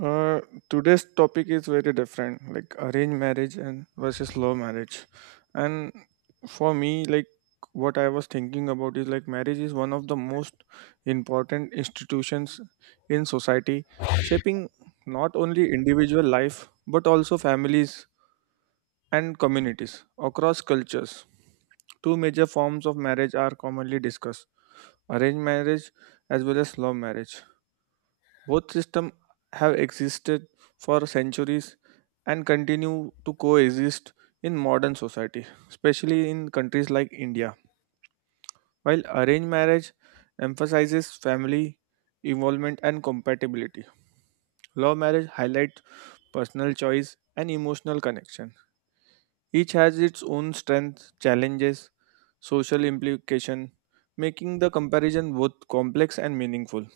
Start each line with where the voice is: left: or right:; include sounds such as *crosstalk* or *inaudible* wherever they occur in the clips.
right: Uh, Today's topic is very different, like arranged marriage and versus love marriage. And for me, like what I was thinking about is like marriage is one of the most important institutions in society, shaping not only individual life but also families and communities across cultures. Two major forms of marriage are commonly discussed arranged marriage as well as love marriage. Both systems have existed for centuries and continue to coexist in modern society, especially in countries like India. While arranged marriage emphasizes family involvement and compatibility, love marriage highlights personal choice and emotional connection. Each has its own strengths, challenges, social implication, making the comparison both complex and meaningful.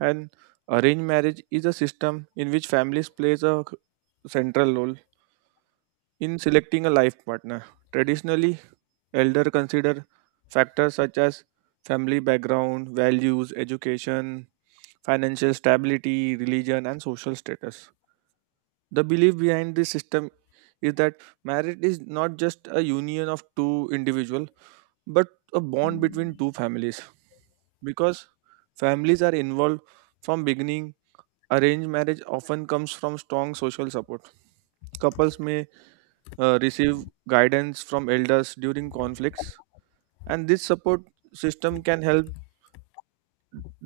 right: And arranged marriage is a system in which families plays a central role in selecting a life partner. Traditionally, elder consider factors such as family background, values, education, financial stability, religion, and social status. The belief behind this system is that marriage is not just a union of two individuals, but a bond between two families. Because families are involved from beginning, arranged marriage often comes from strong social support. Couples may receive guidance from elders during conflicts, and this support system can help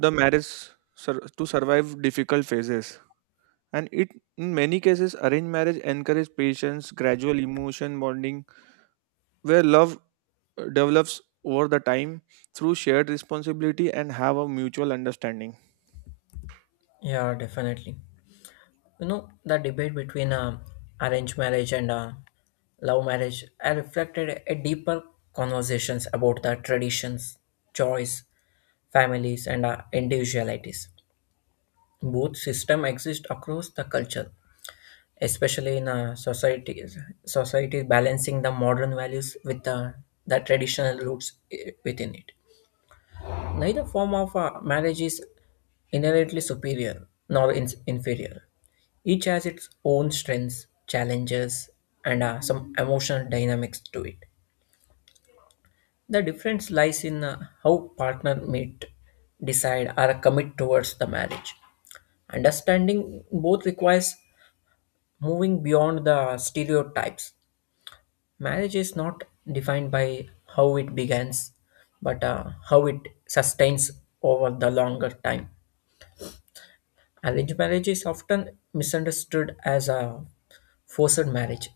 right: the marriage to survive difficult phases. And it, in many cases, arranged marriage encourages patience, gradual emotion bonding, where love develops over the time through shared responsibility and have a mutual understanding.
left: Yeah, definitely. The debate between arranged marriage and love marriage I reflected a deeper conversations about the traditions, choice, families, and individualities. Both system exist across the culture, especially in societies. Society balancing the modern values with the traditional roots within it. Neither form of marriage is inherently superior nor inferior. Each has its own strengths, challenges, and some emotional dynamics to it. The difference lies in how partner meet, decide, or commit towards the marriage. Understanding both requires moving beyond the stereotypes. Marriage is not defined by how it begins, but how it sustains over the longer time. Arranged marriage is often misunderstood as a forced marriage,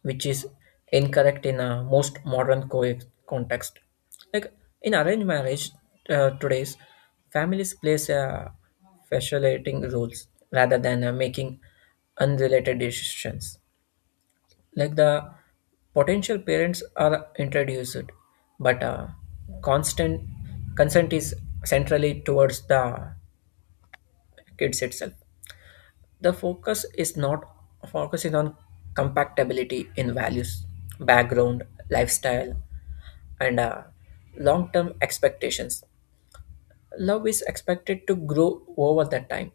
left: which is incorrect in a most modern context. Like in arranged marriage, today's families plays a facilitating roles rather than making unrelated decisions. Like the potential parents are introduced, but constant consent is centrally towards the kids itself. The focus is not focusing on compatibility in values, background, lifestyle, and long term expectations. Love is expected to grow over the time.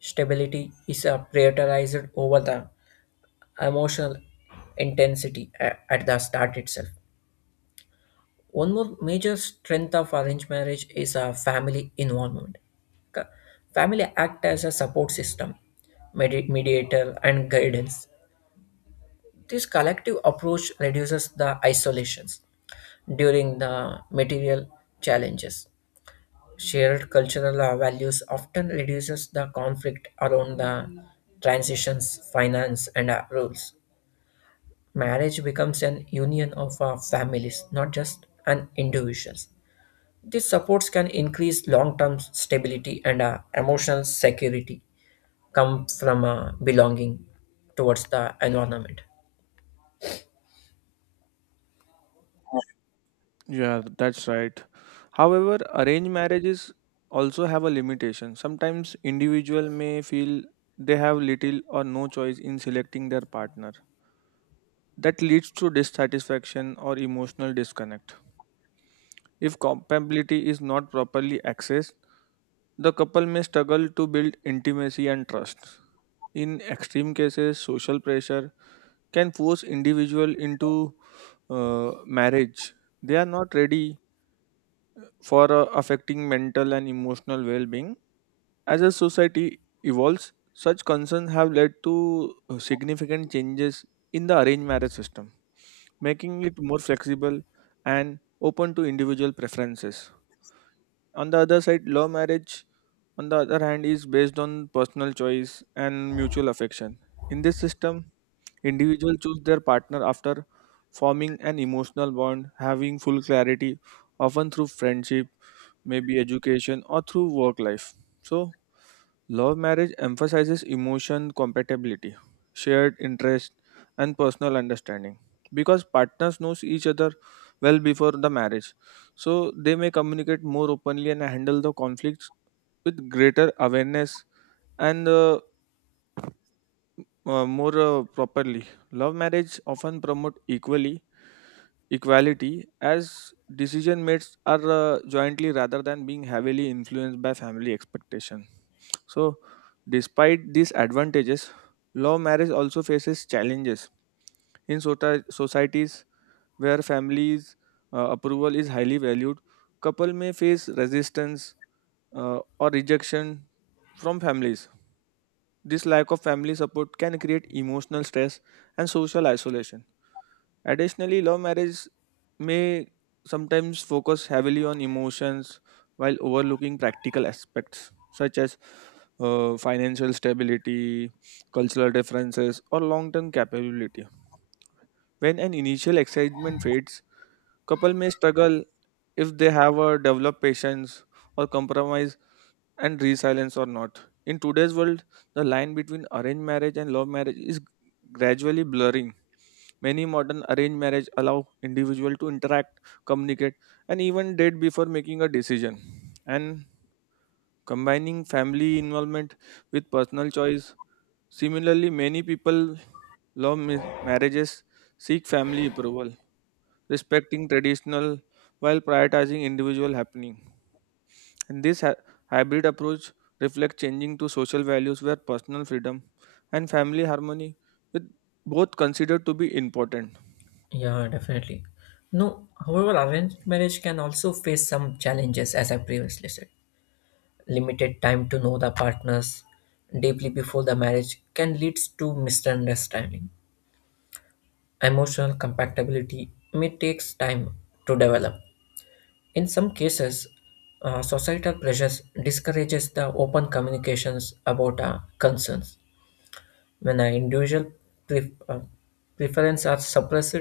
left: Stability is prioritized over the emotional intensity at the start itself. One more major strength of arranged marriage is a family involvement. Ca- Family act as a support system, mediator, and guidance. This collective approach reduces the isolations during the material challenges. Shared cultural values often reduces the conflict around the transitions, finance, and rules. Marriage becomes an union of families, not just an individuals. These supports can increase long-term stability and emotional security. Come from belonging towards the environment.
right: Yeah, that's right. However, arranged marriages also have a limitation. Sometimes individual may feel they have little or no choice in selecting their partner. That leads to dissatisfaction or emotional disconnect. If compatibility is not properly accessed, the couple may struggle to build intimacy and trust. In extreme cases, social pressure can force individual into marriage they are not ready for, affecting mental and emotional well-being. As a society evolves, such concerns have led to significant changes in the arranged marriage system, making it more flexible and open to individual preferences. On the other side, love marriage, on the other hand, is based on personal choice and mutual affection. In this system, individuals choose their partner after forming an emotional bond, having full clarity, often through friendship, maybe education, or through work life. So, love marriage emphasizes emotion compatibility, shared interest, and personal understanding because partners knows each other well before the marriage so they may communicate more openly and handle the conflicts with greater awareness and more properly. Love marriage often promote equally equality as decision mates are jointly rather than being heavily influenced by family expectations. So, despite these advantages, law marriage also faces challenges in societies where families' approval is highly valued. Couple may face resistance or rejection from families. This lack of family support can create emotional stress and social isolation. Additionally, love marriage may sometimes focus heavily on emotions while overlooking practical aspects such as financial stability, cultural differences, or long term capability. When an initial excitement fades, couple may struggle if they have a developed patience or compromise and resilience or not. In today's world, the line between arranged marriage and love marriage is gradually blurring. Many modern arranged marriage allow individual to interact, communicate, and even date before making a decision, and combining family involvement with personal choice. Similarly, many people marriages seek family approval, respecting traditional while prioritizing individual happening. And this hybrid approach reflects changing to social values where personal freedom and family harmony with both considered to be important.
left: Yeah, definitely. No, however, arranged marriage can also face some challenges, as I previously said. Limited time to know the partners deeply before the marriage can lead to misunderstanding. Emotional compatibility may take time to develop. In some cases, societal pressures discourages the open communications about our concerns. When our individual pref- uh, preferences are suppressed,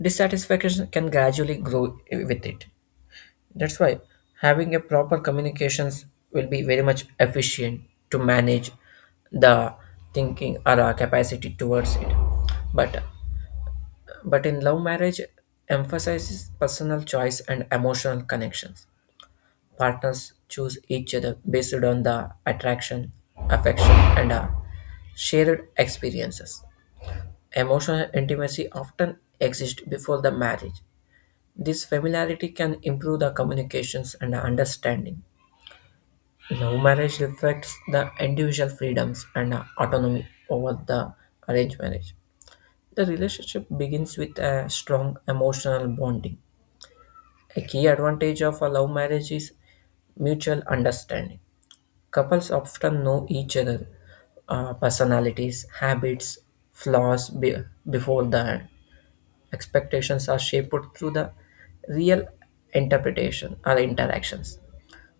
left: dissatisfaction can gradually grow with it. That's why having a proper communications will be very much efficient to manage the thinking or our capacity towards it. But but in love marriage emphasizes personal choice and emotional connections. Partners choose each other based on the attraction, affection, and shared experiences. Emotional intimacy often exists before the marriage. This familiarity can improve the communications and the understanding. Now, marriage reflects the individual freedoms and autonomy over the arranged marriage. The relationship begins with a strong emotional bonding. A key advantage of a love marriage is mutual understanding. Couples often know each other, personalities, habits, flaws be- before the. Expectations are shaped through the real interpretation or interactions.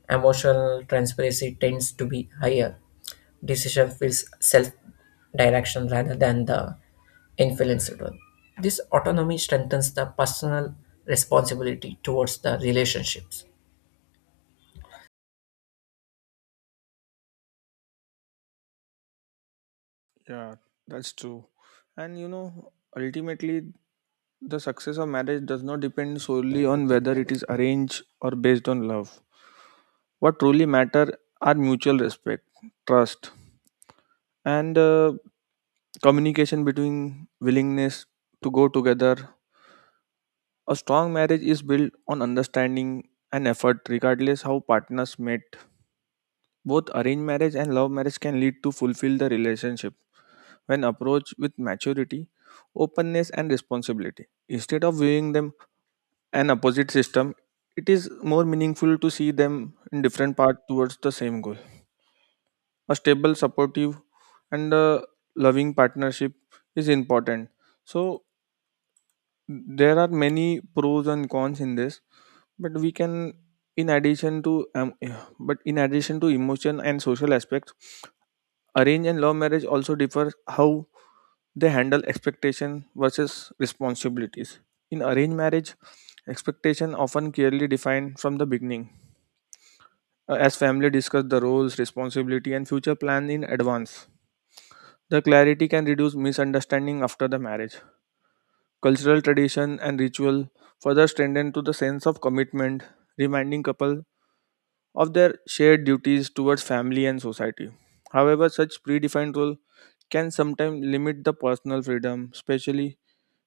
left: Emotional transparency tends to be higher. Decision feels self direction rather than the influenced one. This autonomy strengthens the personal responsibility towards the relationships.
right: Yeah, that's true. And you know, ultimately the success of marriage does not depend solely on whether it is arranged or based on love. What truly matter are mutual respect, trust, and communication between willingness to go together. A strong marriage is built on understanding and effort, regardless how partners met. Both arranged marriage and love marriage can lead to fulfill the relationship when approached with maturity, openness, and responsibility. Instead of viewing them an opposite system, it is more meaningful to see them in different paths towards the same goal. A stable, supportive, and a loving partnership is important. So, there are many pros and cons in this, but we can in addition to *sighs* but in addition to emotion and social aspects, arrange and love marriage also differ how they handle expectation versus responsibilities. In arranged marriage, expectation often clearly defined from the beginning, as family discuss the roles responsibility and future plan in advance. The clarity can reduce misunderstanding after the marriage. Cultural tradition and ritual further strengthen to the sense of commitment, reminding couple of their shared duties towards family and society. However, such predefined role can sometimes limit the personal freedom, especially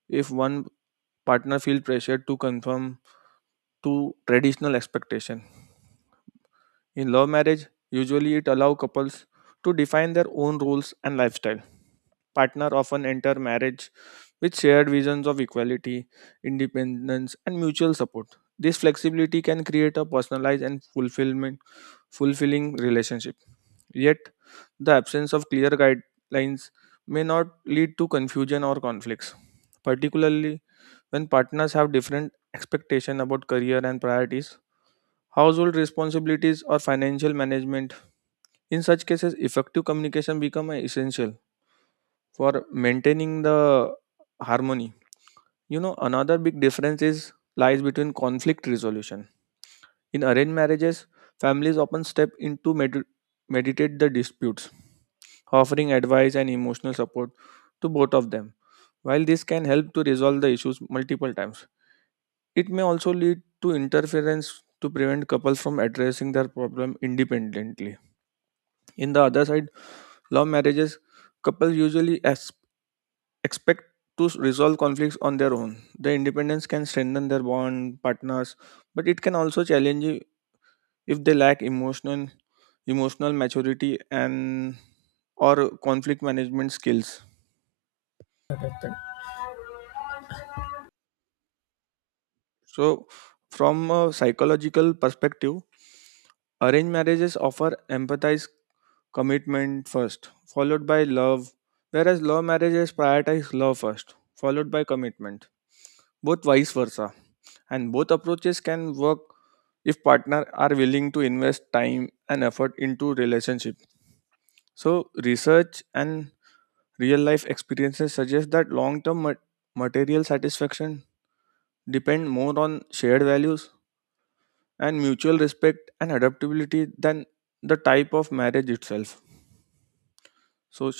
right: if one partner feels pressured to conform to traditional expectation. In love marriage, usually it allows couples to define their own rules and lifestyle. Partner often enter marriage with shared visions of equality, independence, and mutual support. This flexibility can create a personalized and fulfillment fulfilling relationship. Yet the absence of clear guidelines may not lead to confusion or conflicts, particularly when partners have different expectations about career and priorities, household responsibilities or financial management. In such cases, effective communication become essential for maintaining the harmony. You know, another big difference is lies between conflict resolution. In arranged marriages, families often step in to mediate the disputes, offering advice and emotional support to both of them. While this can help to resolve the issues multiple times, it may also lead to interference to prevent couples from addressing their problem independently. In the other side, love marriages, couples usually expect to resolve conflicts on their own. The independence can strengthen their bond partners, but it can also challenge you if they lack emotional maturity and or conflict management skills. So, from a psychological perspective, arranged marriages offer empathize commitment first, followed by love, whereas love marriages prioritize love first, followed by commitment. Both vice versa, and both approaches can work if partners are willing to invest time and effort into relationship. So research and real life experiences suggest that long term material satisfaction depend more on shared values and mutual respect and adaptability than the type of marriage itself. So,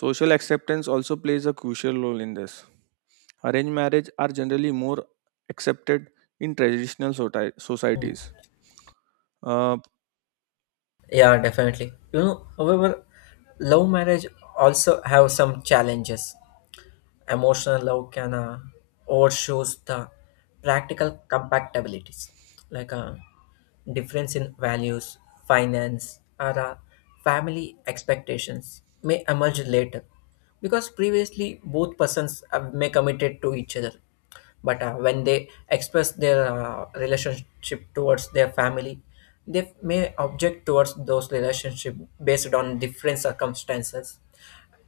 right: social acceptance also plays a crucial role in this. Arranged marriage are generally more accepted in traditional societies. Uh,
left: Yeah, definitely. However, love marriage also have some challenges. Emotional love can overshoes the practical compatibilities like a difference in values, finance, or family expectations may emerge later, because previously both persons may committed to each other, but when they express their relationship towards their family, they may object towards those relationship based on different circumstances.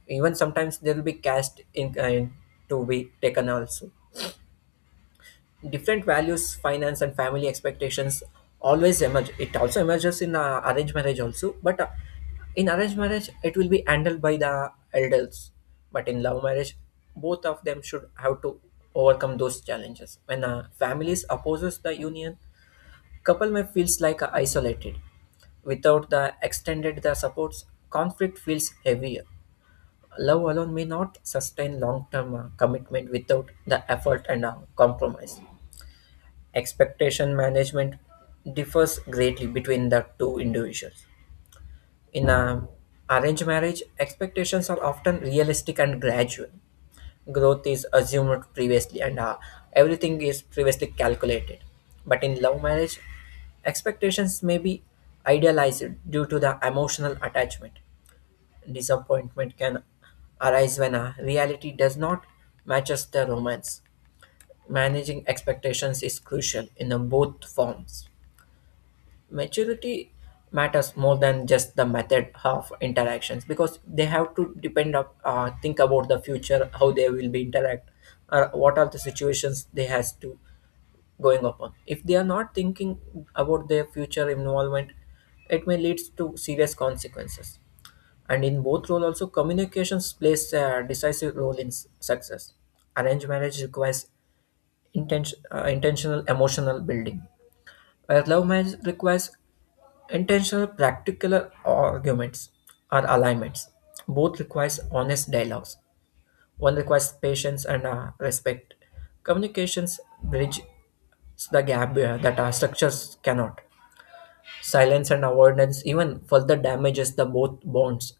left: Even sometimes there will be cast in kind to be taken also. Different values, finance, and family expectations always emerge. It also emerges in arranged marriage also, but in arranged marriage it will be handled by the elders, but in love marriage both of them should have to overcome those challenges. When families opposes the union, couple may feels like isolated. Without the extended the supports, conflict feels heavier. Love alone may not sustain long term commitment without the effort and compromise. Expectation management differs greatly between the two individuals. In a arranged marriage, expectations are often realistic and gradual. Growth is assumed previously and everything is previously calculated. But in love marriage, expectations may be idealized due to the emotional attachment. Disappointment can arise when a reality does not matches the romance. Managing expectations is crucial in the both forms. Maturity matters more than just the method of interactions, because they have to depend think about the future, how they will be interact, or what are the situations they has to going upon. If they are not thinking about their future involvement, it may lead to serious consequences. And in both roles, also communications plays a decisive role in success. Arranged marriage requires intentional emotional building, where love marriage requires intentional practical arguments or alignments. Both requires honest dialogues. One requires patience and respect. Communications bridge the gap that our structures cannot. Silence and avoidance even further damages the both bonds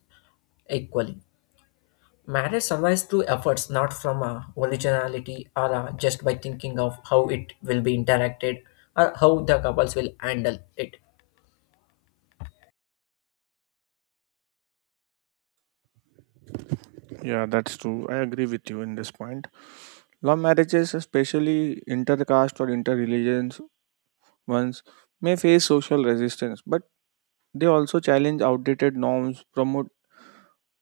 left: equally. Marriage survives through efforts, not from a originality or just by thinking of how it will be interacted, or how the couples will handle it.
right: Yeah, that's true. I agree with you in this point. Love marriages, especially intercaste or interreligious ones, may face social resistance, but they also challenge outdated norms, promote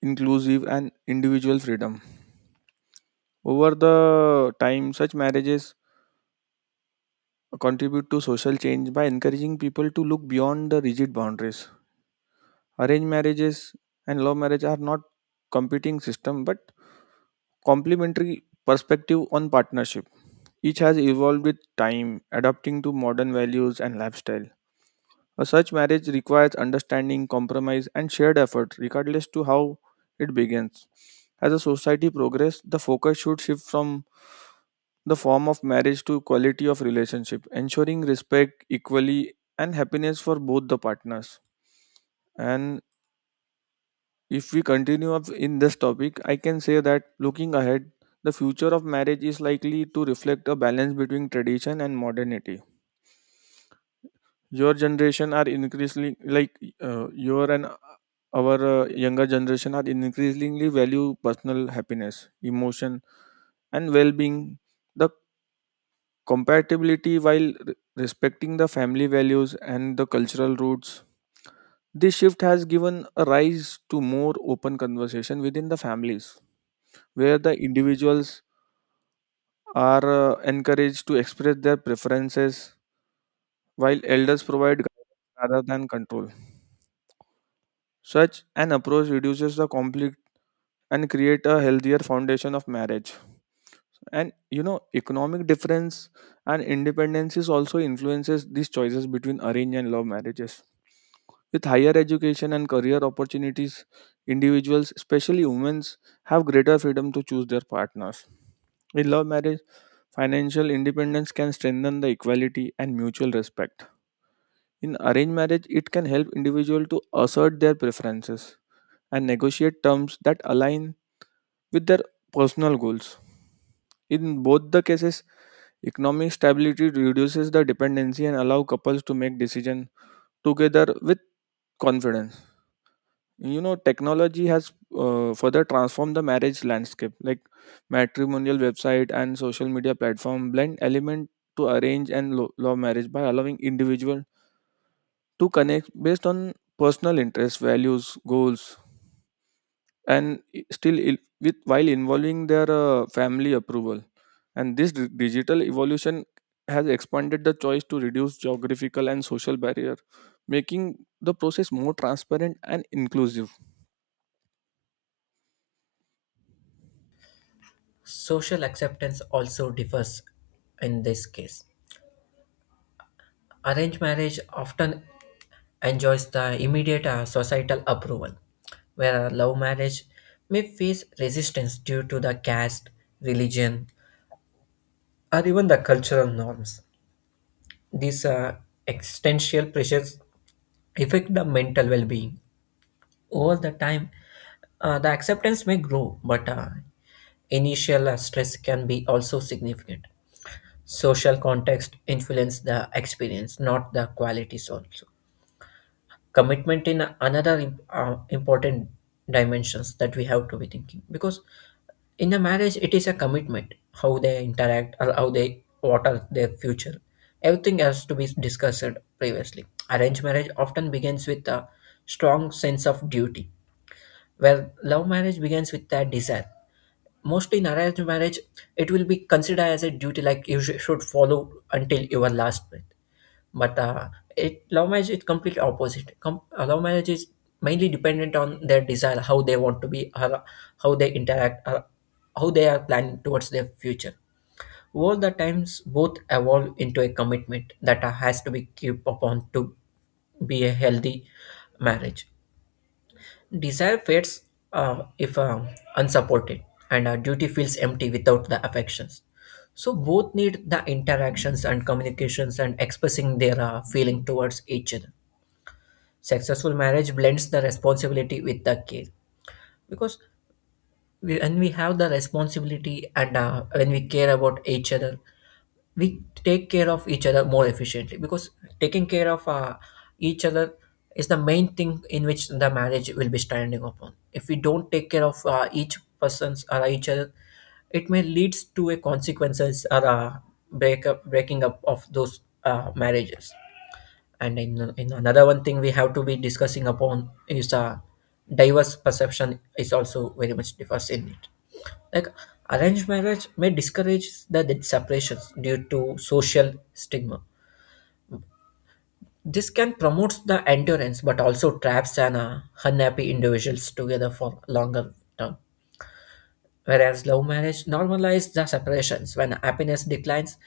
right: inclusive and individual freedom. Over the time, such marriages contribute to social change by encouraging people to look beyond the rigid boundaries. Arranged marriages and love marriage are not competing system but complementary perspective on partnership. Each has evolved with time, adapting to modern values and lifestyle. A such marriage requires understanding, compromise, and shared effort, regardless to how it begins. As a society progress, the focus should shift from the form of marriage to quality of relationship, ensuring respect, equality, and happiness for both the partners. And if we continue up in this topic, I can say that looking ahead, the future of marriage is likely to reflect a balance between tradition and modernity. Your generation are increasingly like your and our Younger generation are increasingly value personal happiness, emotion, and well-being. The compatibility while respecting the family values and the cultural roots. This shift has given a rise to more open conversation within the families where the individuals are encouraged to express their preferences while elders provide guidance rather than control. Such an approach reduces the conflict and create a healthier foundation of marriage. And you know, economic difference and independence is also influences these choices between arranged and love marriages. With higher education and career opportunities, individuals, especially women, have greater freedom to choose their partners. In love marriage, financial independence can strengthen the equality and mutual respect. In arranged marriage, it can help individuals to assert their preferences and negotiate terms that align with their personal goals. In both the cases, economic stability reduces the dependency and allow couples to make decisions together with confidence. You know, technology has further transformed the marriage landscape, like matrimonial website and social media platform blend element to arrange and love marriage by allowing individual to connect based on personal interests values goals and with while involving their family approval. And this digital evolution has expanded the choice to reduce geographical and social barrier, making the process more transparent and inclusive.
left: Social acceptance also differs in this case. Arranged marriage often enjoys the immediate societal approval, where a love marriage may face resistance due to the caste, religion, or even the cultural norms. These existential pressures affect the mental well-being over the time. The acceptance may grow, but initial stress can be also significant. Social context influence the experience, not the qualities. Also commitment in another important dimensions that we have to be thinking, because in a marriage it is a commitment. How they interact, or how they, what are their future, everything has to be discussed previously. Arranged marriage often begins with a strong sense of duty, where love marriage begins with that desire. Mostly in arranged marriage, it will be considered as a duty like you should follow until your last breath. But it love marriage is completely opposite. Love marriage is mainly dependent on their desire, how they want to be, or how they interact, or how they are planning towards their future. Over the times, both evolve into a commitment that has to be kept upon to be a healthy marriage. Desire fades if unsupported, and duty feels empty without the affections. So both need the interactions and communications and expressing their feeling towards each other. Successful marriage blends the responsibility with the care, because when we have the responsibility and when we care about each other, we take care of each other more efficiently, because taking care of each other is the main thing in which the marriage will be standing upon. If we don't take care of each person's or each other, it may leads to a consequences or a breakup breaking up of those marriages. And in another one thing we have to be discussing upon is diverse perception is also very much differs in it, like arranged marriage may discourage the separations due to social stigma. This can promote the endurance but also traps an unhappy individuals together for longer term, whereas love marriage normalizes the separations when happiness declines.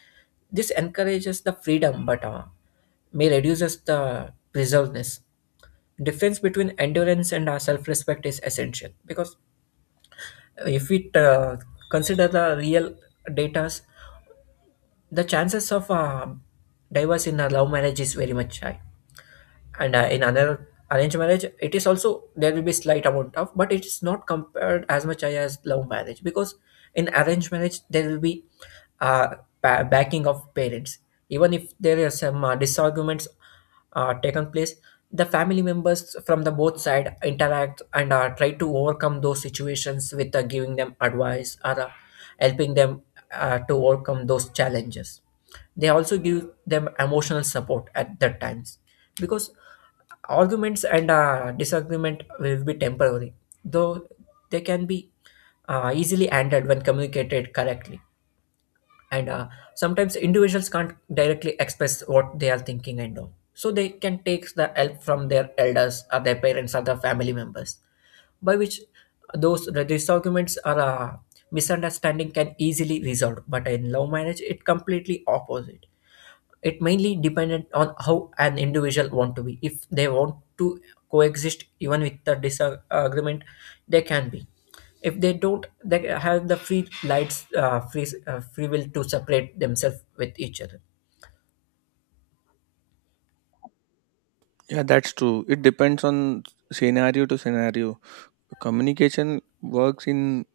left: This encourages the freedom, but may reduces the preservedness. Difference between endurance and our self-respect is essential, because if we consider the real datas, the chances of divorce in a love marriage is very much high. And in another arranged marriage it is also, there will be slight amount of, but it is not compared as much as love marriage, because in arranged marriage there will be uh, backing of parents. Even if there are some disagreements taken place, the family members from the both side interact and try to overcome those situations with giving them advice, or helping them to overcome those challenges. They also give them emotional support at that times, because arguments and disagreement will be temporary, though they can be easily handled when communicated correctly. And sometimes individuals can't directly express what they are thinking and all. So they can take the help from their elders or their parents or their family members, by which those disagreements or misunderstanding can easily resolved. But in love marriage, it completely opposite. It mainly depended on how an individual want to be. If they want to coexist even with the disagreement, they can be. If they don't, they have the free lights, free will to separate themselves with each other.
right: Yeah, that's true. It depends on scenario to scenario. Communication works in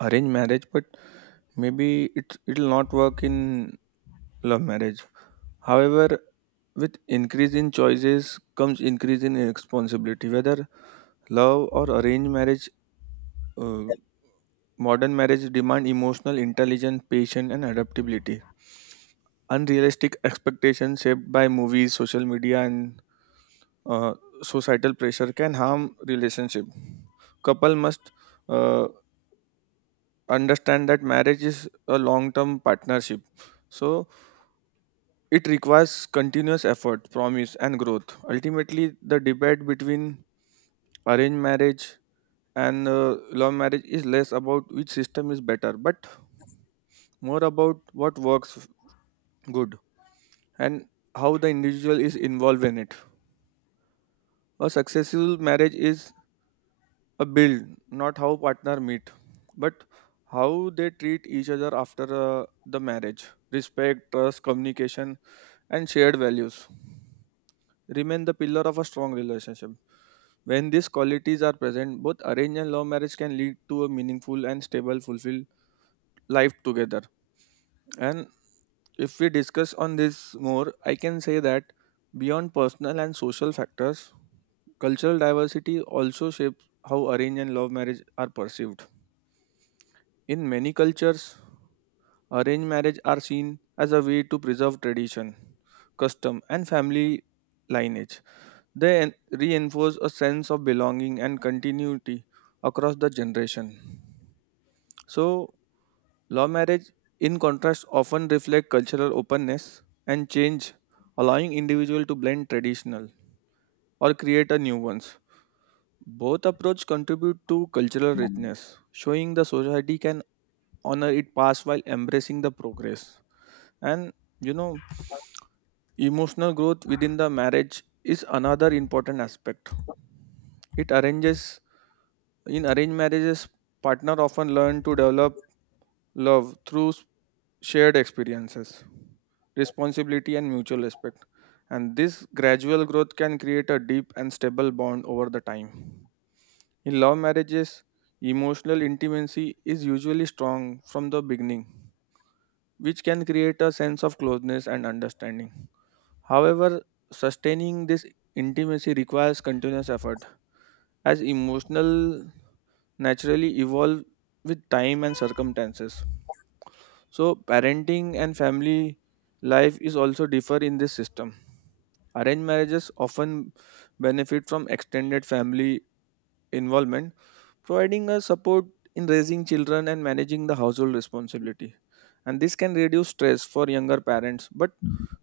right: arranged marriage, but maybe it'll not work in love marriage. However, with increase in choices comes increase in responsibility. Whether love or arranged marriage, uh, modern marriage demand emotional intelligence, patience, and adaptability. Unrealistic expectations shaped by movies, social media, and uh, societal pressure can harm relationship. Couple must uh, understand that marriage is a long term partnership, so it requires continuous effort, promise and growth. Ultimately, the debate between arranged marriage and love marriage is less about which system is better, but more about what works good, and how the individual is involved in it. A successful marriage is a build, not how partner meet, but how they treat each other after the marriage. Respect, trust, communication, and shared values remain the pillar of a strong relationship. When these qualities are present, both arranged and love marriage can lead to a meaningful and stable fulfilled life together. And if we discuss on this more, I can say that beyond personal and social factors, cultural diversity also shapes how arranged and love marriage are perceived. In many cultures, arranged marriage are seen as a way to preserve tradition, custom, and family lineage. They reinforce a sense of belonging and continuity across the generation. So, law marriage, in contrast, often reflect cultural openness and change, allowing individual to blend traditional or create a new ones. Both approach contribute to cultural richness, showing the society can honor it past while embracing the progress. And you know, emotional growth within the marriage is another important aspect. It arranges In arranged marriages, partner often learn to develop love through shared experiences, responsibility, and mutual respect. And this gradual growth can create a deep and stable bond over the time. In love marriages, emotional intimacy is usually strong from the beginning, which can create a sense of closeness and understanding. However, sustaining this intimacy requires continuous effort, as emotional naturally evolve with time and circumstances. So, parenting and family life is also differ in this system. Arranged marriages often benefit from extended family involvement, providing a support in raising children and managing the household responsibility. And this can reduce stress for younger parents, but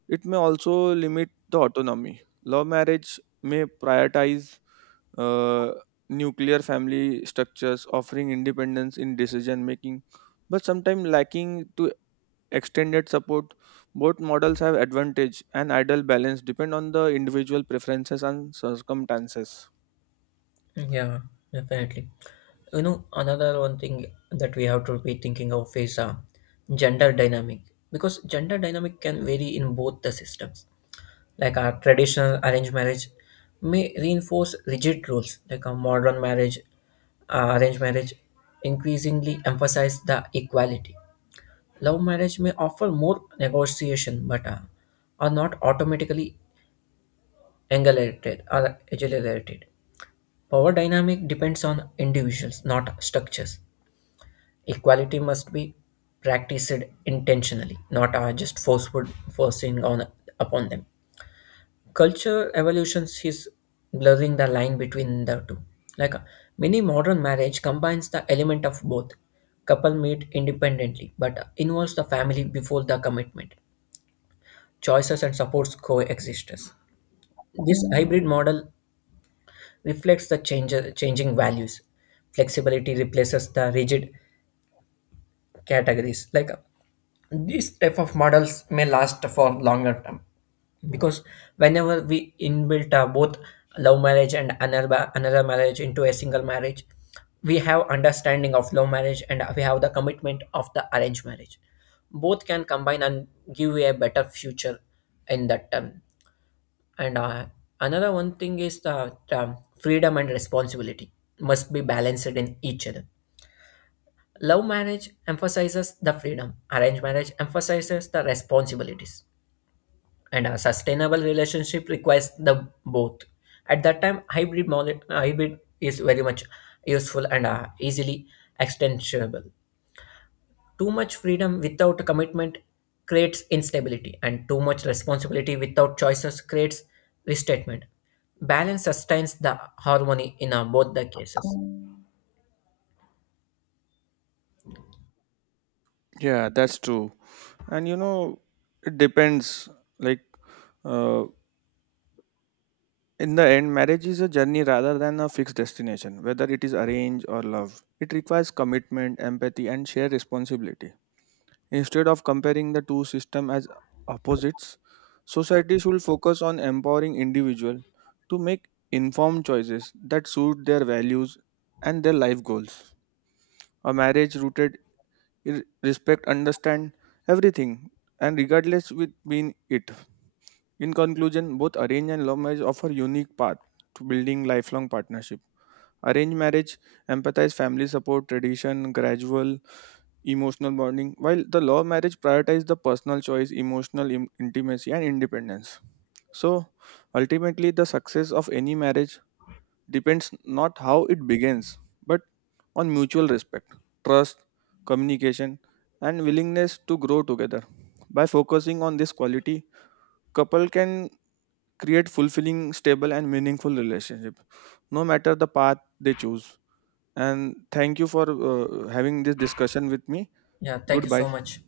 right: it may also limit the autonomy. Love marriage may prioritize uh, nuclear family structures, offering independence in decision making, but sometimes lacking to extended support. Both models have advantage and ideal balance depend on the individual preferences and circumstances.
left: Yeah, definitely. Another one thing that we have to be thinking of is gender dynamic, because gender dynamic can vary in both the systems, like our traditional arranged marriage may reinforce rigid rules. Like a modern marriage, arranged marriage increasingly emphasize the equality. Love marriage may offer more negotiation, but are not automatically angulated or agilerated. Power dynamic depends on individuals, not structures. Equality must be practiced intentionally, not just forceful forcing on upon them. Culture evolutions is blurring the line between the two. Like many modern marriage combines the element of both. Couple meet independently, but involves the family before the commitment. Choices and supports coexistence. This hybrid model reflects changing values. Flexibility replaces the rigid categories. These type of models may last for longer term, because whenever we inbuilt both love marriage and another marriage into a single marriage, we have understanding of love marriage and we have the commitment of the arranged marriage. Both can combine and give you a better future in that term. And another one thing is the freedom and responsibility must be balanced in each other. Love marriage emphasizes the freedom, arranged marriage emphasizes the responsibilities, and a sustainable relationship requires the both. At that time, hybrid is very much useful and easily extensionable. Too much freedom without commitment creates instability, and too much responsibility without choices creates restatement. Balance sustains the harmony in both the cases.
right: Yeah, that's true. And it depends, like, uh, in the end marriage is a journey rather than a fixed destination. Whether it is arranged or love, it requires commitment, empathy and shared responsibility. Instead of comparing the two systems as opposites, society should focus on empowering individual to make informed choices that suit their values and their life goals. A marriage rooted in respect understand everything, and regardless with being it. In conclusion, both arranged and love marriage offer unique path to building lifelong partnership. Arranged marriage empathize family support, tradition, gradual emotional bonding, while the love marriage prioritize the personal choice, intimacy, and independence. So, ultimately, the success of any marriage depends not how it begins, but on mutual respect, trust, communication, and willingness to grow together. By focusing on this quality, couple can create fulfilling, stable, and meaningful relationship, no matter the path they choose. And thank you for having this discussion with me.
left: Yeah, thank you
right: Goodbye.
left: so much.